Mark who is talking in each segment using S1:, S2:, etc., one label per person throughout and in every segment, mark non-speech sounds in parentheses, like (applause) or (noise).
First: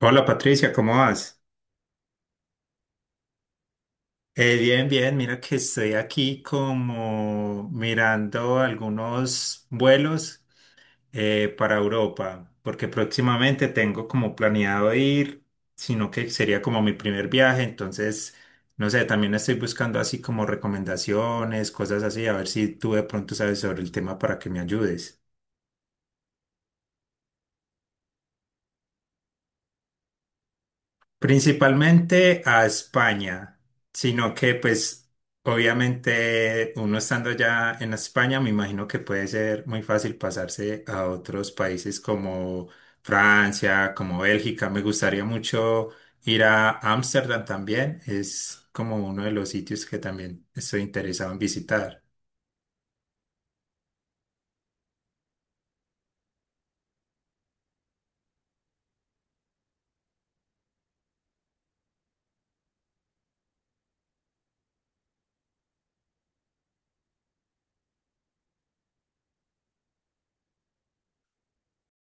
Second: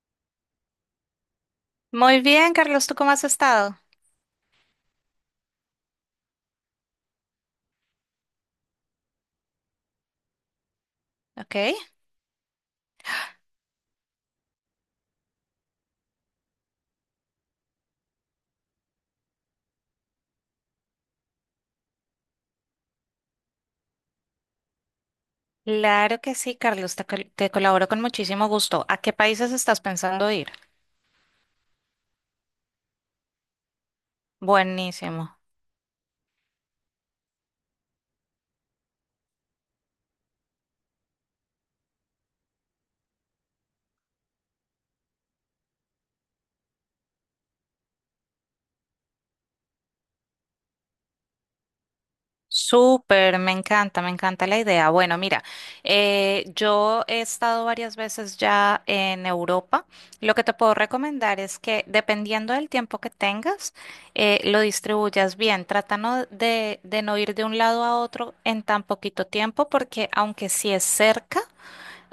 S1: Hola Patricia, ¿cómo vas?
S2: Muy bien, Carlos, ¿tú cómo has estado?
S1: Bien, bien, mira que estoy aquí como mirando algunos vuelos
S2: Ok.
S1: para Europa, porque próximamente tengo como planeado ir, sino que sería como mi primer viaje, entonces, no sé, también estoy buscando así como recomendaciones, cosas así, a ver si tú de pronto sabes sobre el tema para que me ayudes.
S2: Claro que sí, Carlos, te colaboro con muchísimo gusto. ¿A qué países estás pensando ir?
S1: Principalmente a España, sino que pues
S2: Buenísimo.
S1: obviamente uno estando ya en España, me imagino que puede ser muy fácil pasarse a otros países como Francia, como Bélgica. Me gustaría mucho ir a Ámsterdam también, es como uno de los sitios que también estoy interesado en visitar.
S2: Súper, me encanta la idea. Bueno, mira, yo he estado varias veces ya en Europa. Lo que te puedo recomendar es que dependiendo del tiempo que tengas, lo distribuyas bien. Trata no de no ir de un lado a otro en tan poquito tiempo, porque aunque sí es cerca,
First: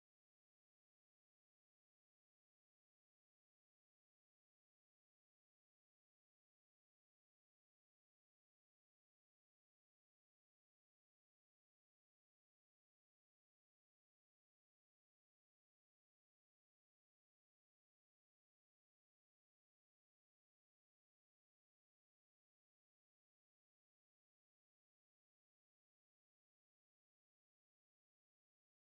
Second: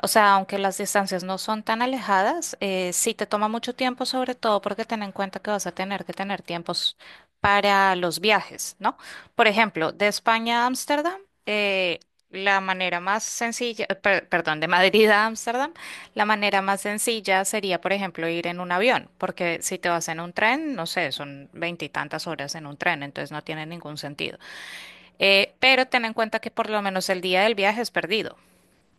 S2: o sea, aunque las distancias no son tan alejadas, sí te toma mucho tiempo, sobre todo porque ten en cuenta que vas a tener que tener tiempos para los viajes, ¿no? Por ejemplo, de España a Ámsterdam, eh, la manera más sencilla, perdón, de Madrid a Ámsterdam, la manera más sencilla sería, por ejemplo, ir en un avión, porque si te vas en un tren, no sé, son veintitantas horas en un tren, entonces no tiene ningún sentido. Pero ten en cuenta que por lo menos el día del viaje es perdido.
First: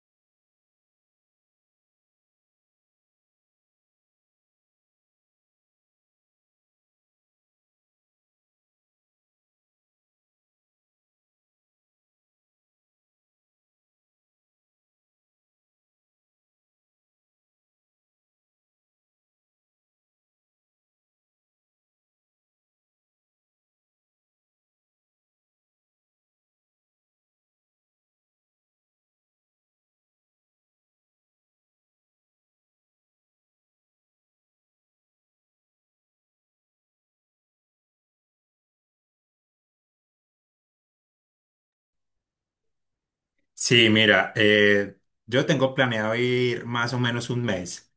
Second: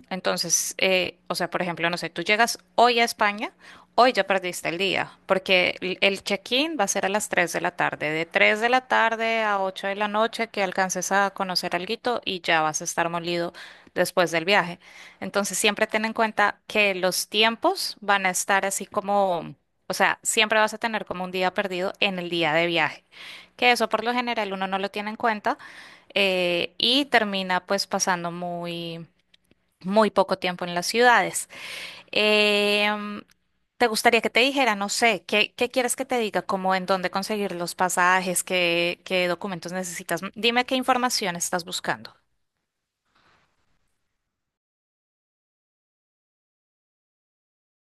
S2: Entonces, o sea, por ejemplo, no sé, tú llegas hoy a España, hoy ya perdiste el día, porque el check-in va a ser a las 3 de la tarde, de 3 de la tarde a 8 de la noche, que alcances a conocer alguito y ya vas a estar molido después del viaje. Entonces, siempre ten en cuenta que los tiempos van a estar así como, o sea, siempre vas a tener como un día perdido en el día de viaje, que eso por lo general uno no lo tiene en cuenta y termina pues pasando muy muy poco tiempo en las ciudades. Em, ¿Te gustaría que te dijera, no sé, qué, qué quieres que te diga, como en dónde conseguir los pasajes, qué, qué documentos necesitas? Dime qué información estás buscando.
S1: Sí, mira, yo tengo planeado ir más o menos un mes.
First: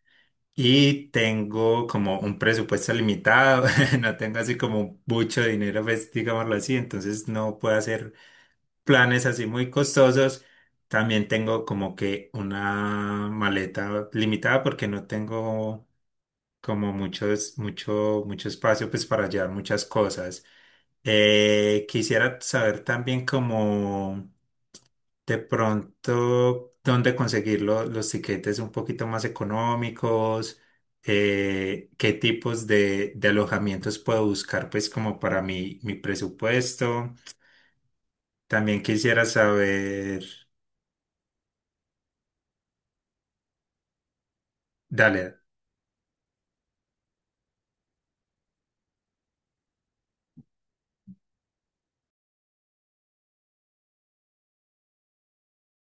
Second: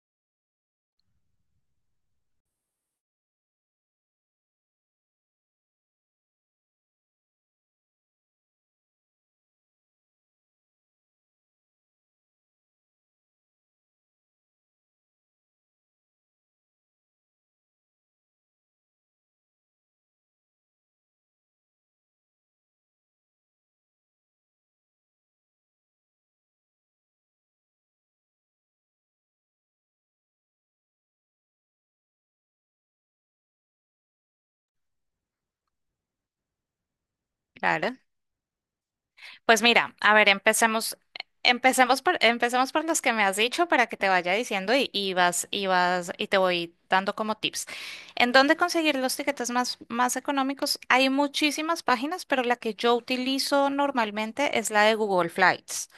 S1: Y tengo como un presupuesto limitado, (laughs) no tengo así como mucho dinero, pues digámoslo así, entonces no puedo hacer planes así muy costosos. También tengo como que una maleta limitada porque no tengo como muchos, mucho espacio pues para llevar muchas cosas. Quisiera saber también como de pronto, ¿dónde conseguir los tiquetes un poquito más económicos? ¿Qué tipos de alojamientos puedo buscar, pues, como para mi presupuesto?
S2: Claro.
S1: También quisiera
S2: Pues mira, a
S1: saber,
S2: ver, empecemos por los que me has dicho para que te vaya diciendo y
S1: dale.
S2: vas, y te voy dando como tips. ¿En dónde conseguir los tiquetes más económicos? Hay muchísimas páginas, pero la que yo utilizo normalmente es la de Google Flights.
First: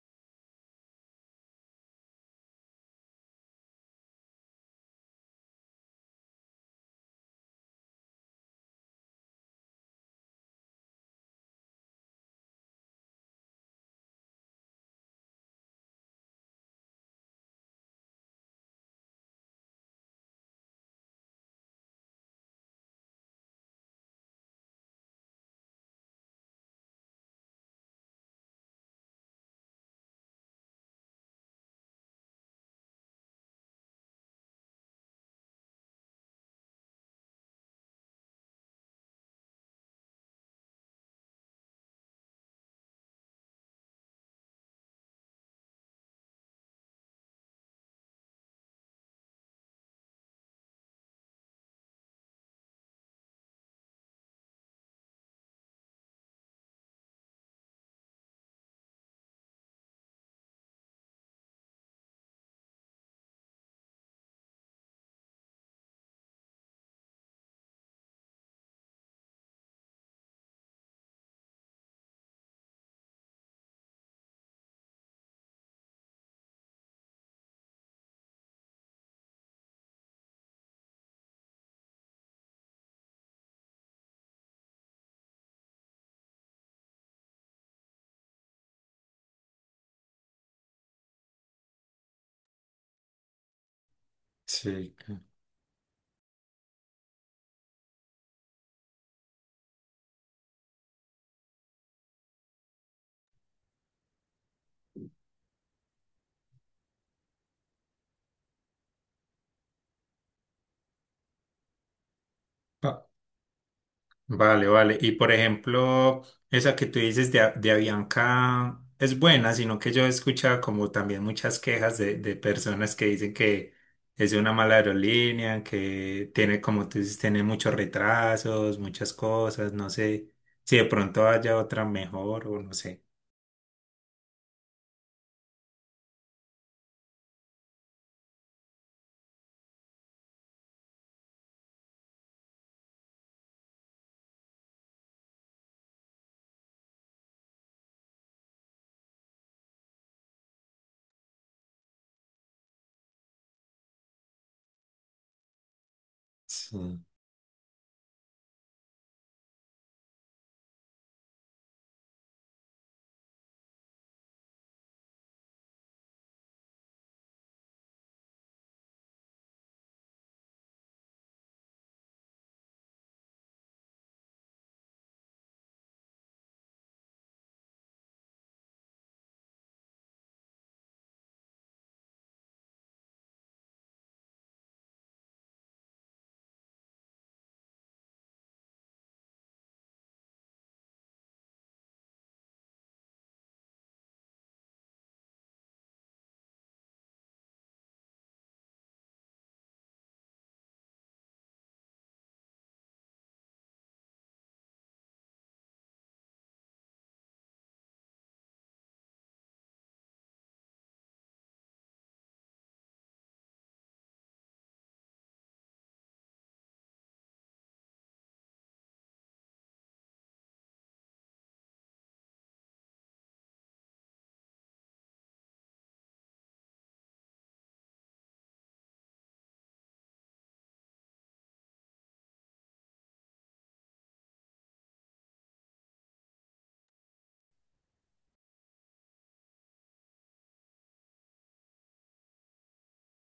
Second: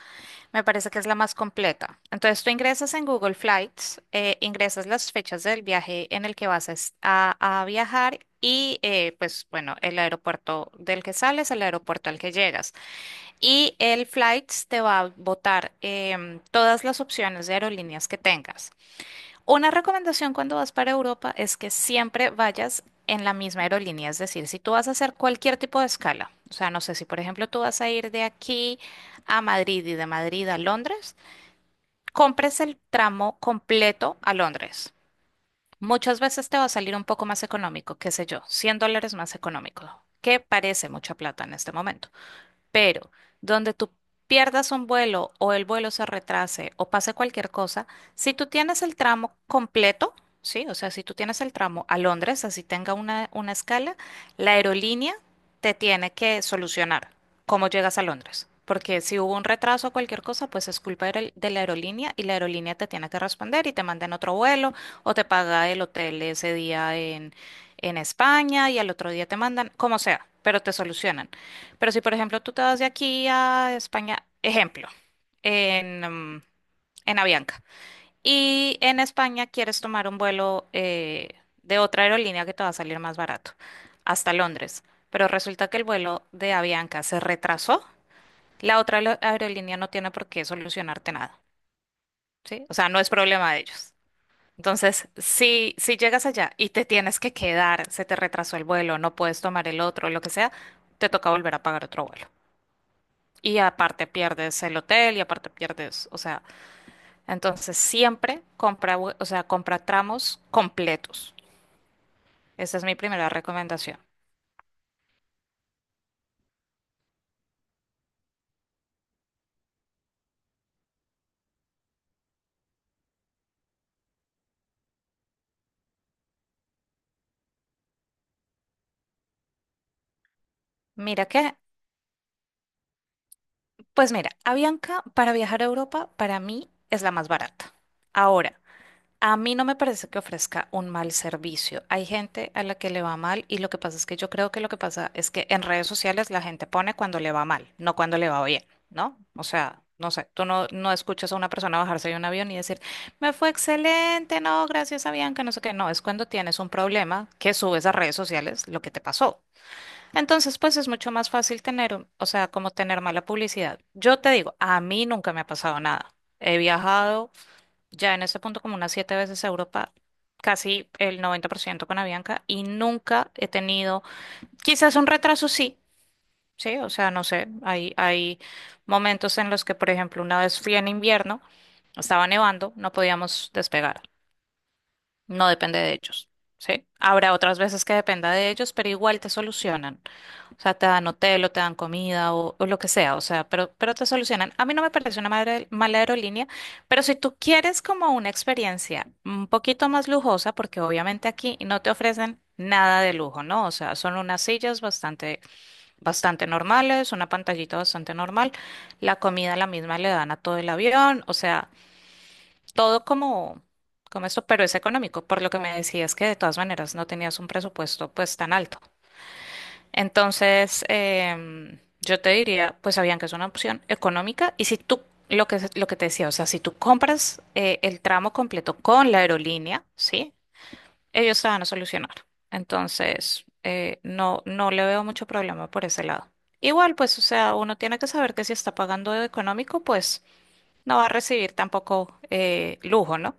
S2: Me parece que es la más completa. Entonces tú ingresas en Google Flights, ingresas las fechas del viaje en el que vas a viajar y pues bueno, el aeropuerto del que sales, el aeropuerto al que llegas. Y el Flights te va a botar todas las opciones de aerolíneas que tengas. Una recomendación cuando vas para Europa es que siempre vayas en la misma aerolínea, es decir, si tú vas a hacer cualquier tipo de escala, o sea, no sé si por ejemplo tú vas a ir de aquí a Madrid y de Madrid a Londres, compres el tramo completo a Londres. Muchas veces te va a salir un poco más económico, qué sé yo, cien dólares más económico, que parece mucha plata en este momento. Pero donde tú pierdas un vuelo o el vuelo se retrase o pase cualquier cosa, si tú tienes el tramo completo, sí, o sea, si tú tienes el tramo a Londres, así tenga una escala, la aerolínea te tiene que solucionar cómo llegas a Londres. Porque si hubo un retraso o cualquier cosa, pues es culpa de la aerolínea y la aerolínea te tiene que responder y te manda en otro vuelo o te paga el hotel ese día en España y al otro día te mandan, como sea, pero te solucionan. Pero si, por ejemplo, tú te vas de aquí a España, ejemplo, en, mm, en Avianca, y en España quieres tomar un vuelo de otra aerolínea que te va a salir más barato, hasta Londres, pero resulta que el vuelo de Avianca se retrasó, la otra aerolínea no tiene por qué solucionarte nada, ¿sí? O sea, no es problema de ellos.
S1: Sí.
S2: Entonces, si llegas allá y te tienes que quedar, se te retrasó el vuelo, no puedes tomar el otro, lo que sea, te toca volver a pagar otro vuelo. Y aparte pierdes el hotel y aparte pierdes, o sea, entonces siempre compra, o sea, compra tramos completos. Esa es mi primera recomendación.
S1: Vale, vale. Y por ejemplo, esa que tú dices de, de Avianca es buena, sino que yo he escuchado como también muchas quejas de personas que dicen que es una mala aerolínea, que tiene, como tú dices, tiene muchos retrasos, muchas cosas, no sé si de
S2: Mira
S1: pronto
S2: que,
S1: haya otra mejor o no sé.
S2: pues mira, Avianca para viajar a Europa para mí es la más barata. Ahora, a mí no me parece que ofrezca un mal servicio. Hay gente a la que le va mal y lo que pasa es que yo creo que lo que pasa es que en redes sociales la gente pone cuando le va mal, no cuando le va bien, ¿no? O sea, no sé, tú no, no escuchas a una persona bajarse de un avión y decir, me fue excelente, no, gracias a Bianca, no sé qué. No, es cuando tienes un
S1: Sí.
S2: problema que subes a redes sociales lo que te pasó. Entonces, pues es mucho más fácil tener, o sea, como tener mala publicidad. Yo te digo, a mí nunca me ha pasado nada. He viajado ya en ese punto como unas siete veces a Europa, casi el 90% con Avianca y nunca he tenido, quizás un retraso sí, sí, o sea, no sé, hay momentos en los que, por ejemplo, una vez fui en invierno, estaba nevando, no podíamos despegar, no depende de ellos, ¿sí? Habrá otras veces que dependa de ellos, pero igual te solucionan. O sea, te dan hotel o te dan comida o lo que sea, o sea, pero te solucionan. A mí no me parece una mala aerolínea, pero si tú quieres como una experiencia un poquito más lujosa, porque obviamente aquí no te ofrecen nada de lujo, ¿no? O sea, son unas sillas bastante, bastante normales, una pantallita bastante normal, la comida la misma le dan a todo el avión, o sea todo como, como esto, pero es económico, por lo que me decías que de todas maneras no tenías un presupuesto pues tan alto. Entonces, yo te diría, pues sabían que es una opción económica y si tú, lo que te decía, o sea, si tú compras el tramo completo con la aerolínea, ¿sí? Ellos te van a solucionar. Entonces, no, no le veo mucho problema por ese lado. Igual, pues, o sea, uno tiene que saber que si está pagando de económico, pues no va a recibir tampoco lujo, ¿no?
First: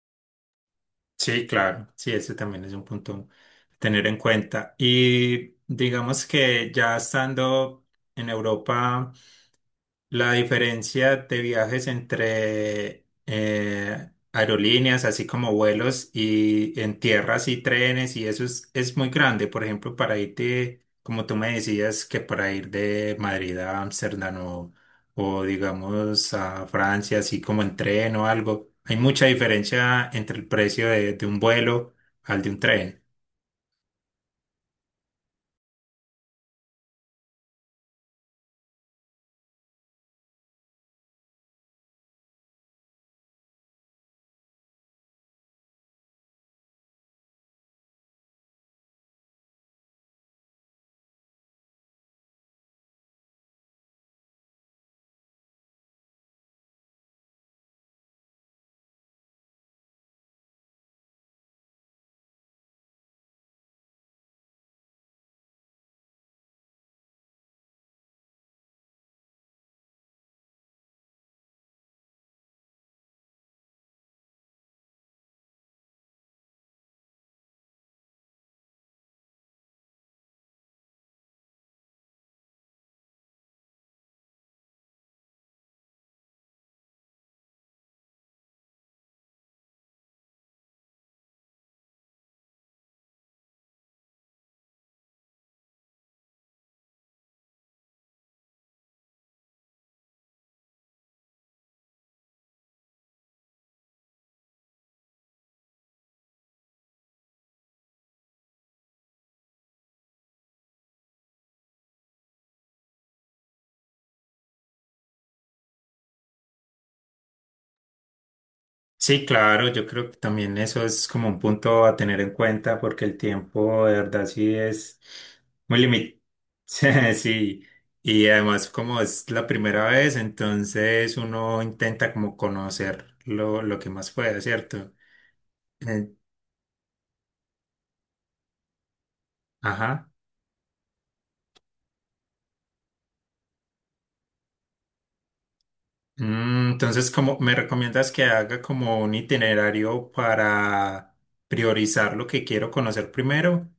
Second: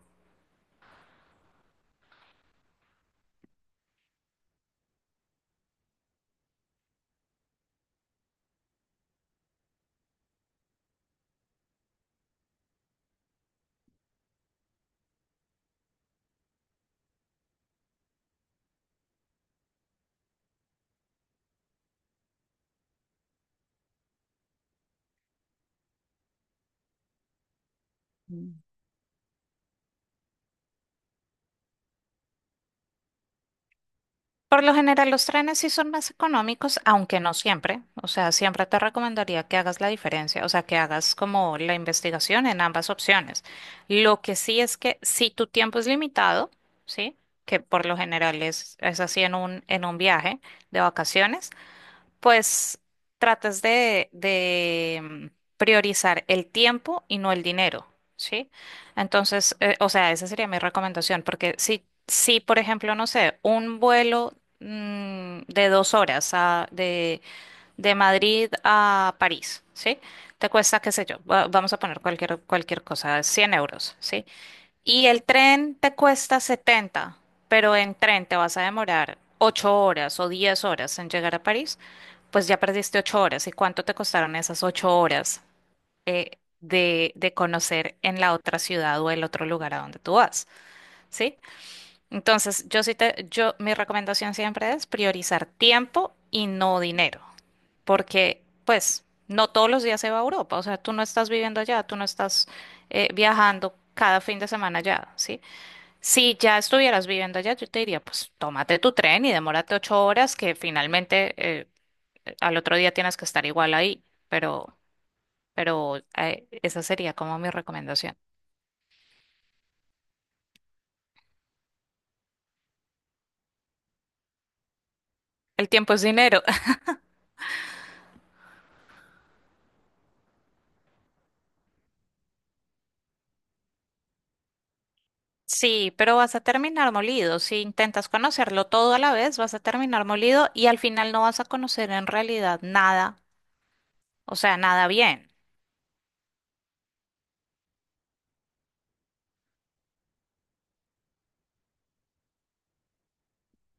S1: Sí, claro, sí, eso también es un punto a tener en cuenta. Y digamos que ya estando en Europa. La diferencia de viajes entre aerolíneas, así como vuelos y en tierras y trenes, y eso es muy grande. Por ejemplo, para irte, como tú me decías, que para ir de Madrid a Ámsterdam o digamos a Francia, así como en tren o algo, hay mucha diferencia entre el precio de un vuelo al de un tren.
S2: Por lo general, los trenes sí son más económicos, aunque no siempre. O sea, siempre te recomendaría que hagas la diferencia, o sea, que hagas como la investigación en ambas opciones. Lo que sí es que si tu tiempo es limitado, ¿sí? Que por lo general es así en un viaje de vacaciones pues tratas de priorizar el tiempo y no el dinero, ¿sí? Entonces, o sea, esa sería mi recomendación, porque si, por ejemplo, no sé, un vuelo de 2 horas de Madrid a París, ¿sí? Te cuesta, qué sé yo, vamos a poner cualquier cosa, €100, ¿sí? Y el tren te cuesta 70, pero en tren te vas a demorar 8 horas o 10 horas en llegar a París, pues ya perdiste 8 horas. ¿Y cuánto te costaron esas 8 horas de conocer en la otra ciudad o el otro lugar a donde tú vas? ¿Sí? Entonces, yo sí te, yo, mi recomendación siempre es priorizar tiempo y no dinero, porque pues no todos los días se va a Europa, o sea, tú no estás viviendo allá, tú no estás viajando cada fin de semana allá, ¿sí? Si ya estuvieras viviendo allá, yo te diría, pues tómate tu tren y demórate 8 horas, que finalmente eh, al otro día tienes que estar igual ahí, pero, pero, esa sería como mi recomendación.
S1: Sí, claro, yo creo que también eso es como un punto a tener en cuenta porque el tiempo de verdad sí es
S2: El
S1: muy
S2: tiempo es
S1: limitado.
S2: dinero. (laughs)
S1: (laughs) Sí, y además como es la primera vez, entonces uno intenta como conocer lo que más pueda, ¿cierto?
S2: Sí,
S1: Eh,
S2: pero vas a terminar molido. Si intentas conocerlo todo a la vez, vas a terminar
S1: ajá.
S2: molido y al final no vas a conocer en realidad nada, o sea, nada bien.
S1: Mm, entonces, ¿como me recomiendas que haga como un itinerario para priorizar lo que quiero conocer primero?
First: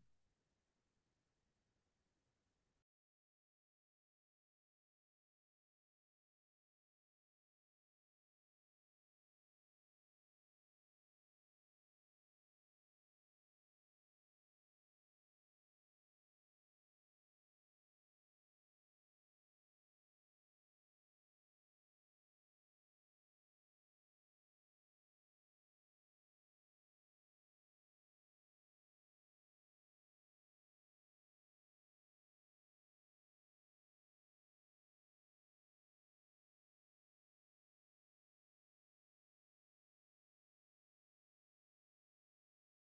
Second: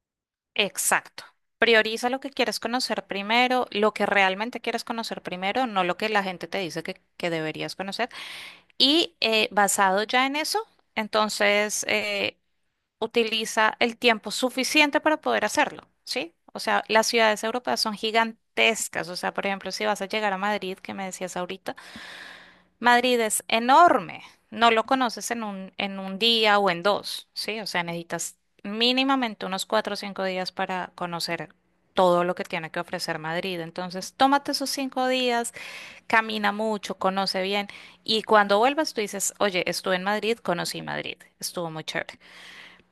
S2: Exacto. Prioriza lo que quieres conocer primero, lo que realmente quieres conocer primero, no lo que la gente te dice que deberías conocer. Y basado ya en eso, entonces utiliza el tiempo suficiente para poder hacerlo, ¿sí? O sea, las ciudades europeas son gigantescas. O sea, por ejemplo, si vas a llegar a Madrid, que me decías ahorita, Madrid es enorme. No lo conoces en un día o en dos, ¿sí? O sea, necesitas mínimamente unos 4 o 5 días para conocer todo lo que tiene que ofrecer Madrid. Entonces, tómate esos 5 días, camina mucho, conoce bien y cuando vuelvas tú dices, oye, estuve en Madrid, conocí Madrid, estuvo muy chévere.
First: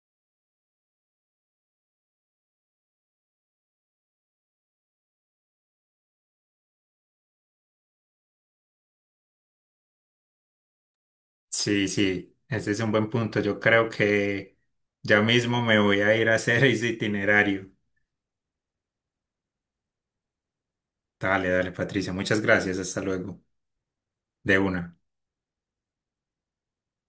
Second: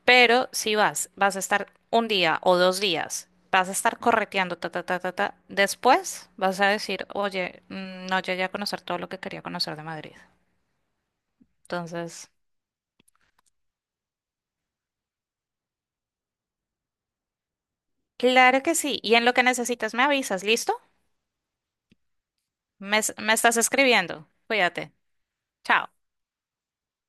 S2: Pero si vas, vas a estar un día o dos días, vas a estar correteando, ta, ta, ta, ta, ta, después vas a decir, oye, mm, no llegué a conocer todo lo que quería conocer de Madrid.
S1: Sí,
S2: Entonces,
S1: sí, ese es un buen punto. Yo creo que ya mismo me voy a ir a hacer (laughs) ese itinerario.
S2: claro que sí. Y en lo que necesitas me avisas, ¿listo?
S1: Dale, dale, Patricia. Muchas gracias.
S2: Me,
S1: Hasta
S2: es- me
S1: luego.
S2: estás escribiendo.
S1: De
S2: Cuídate.
S1: una.
S2: Chao.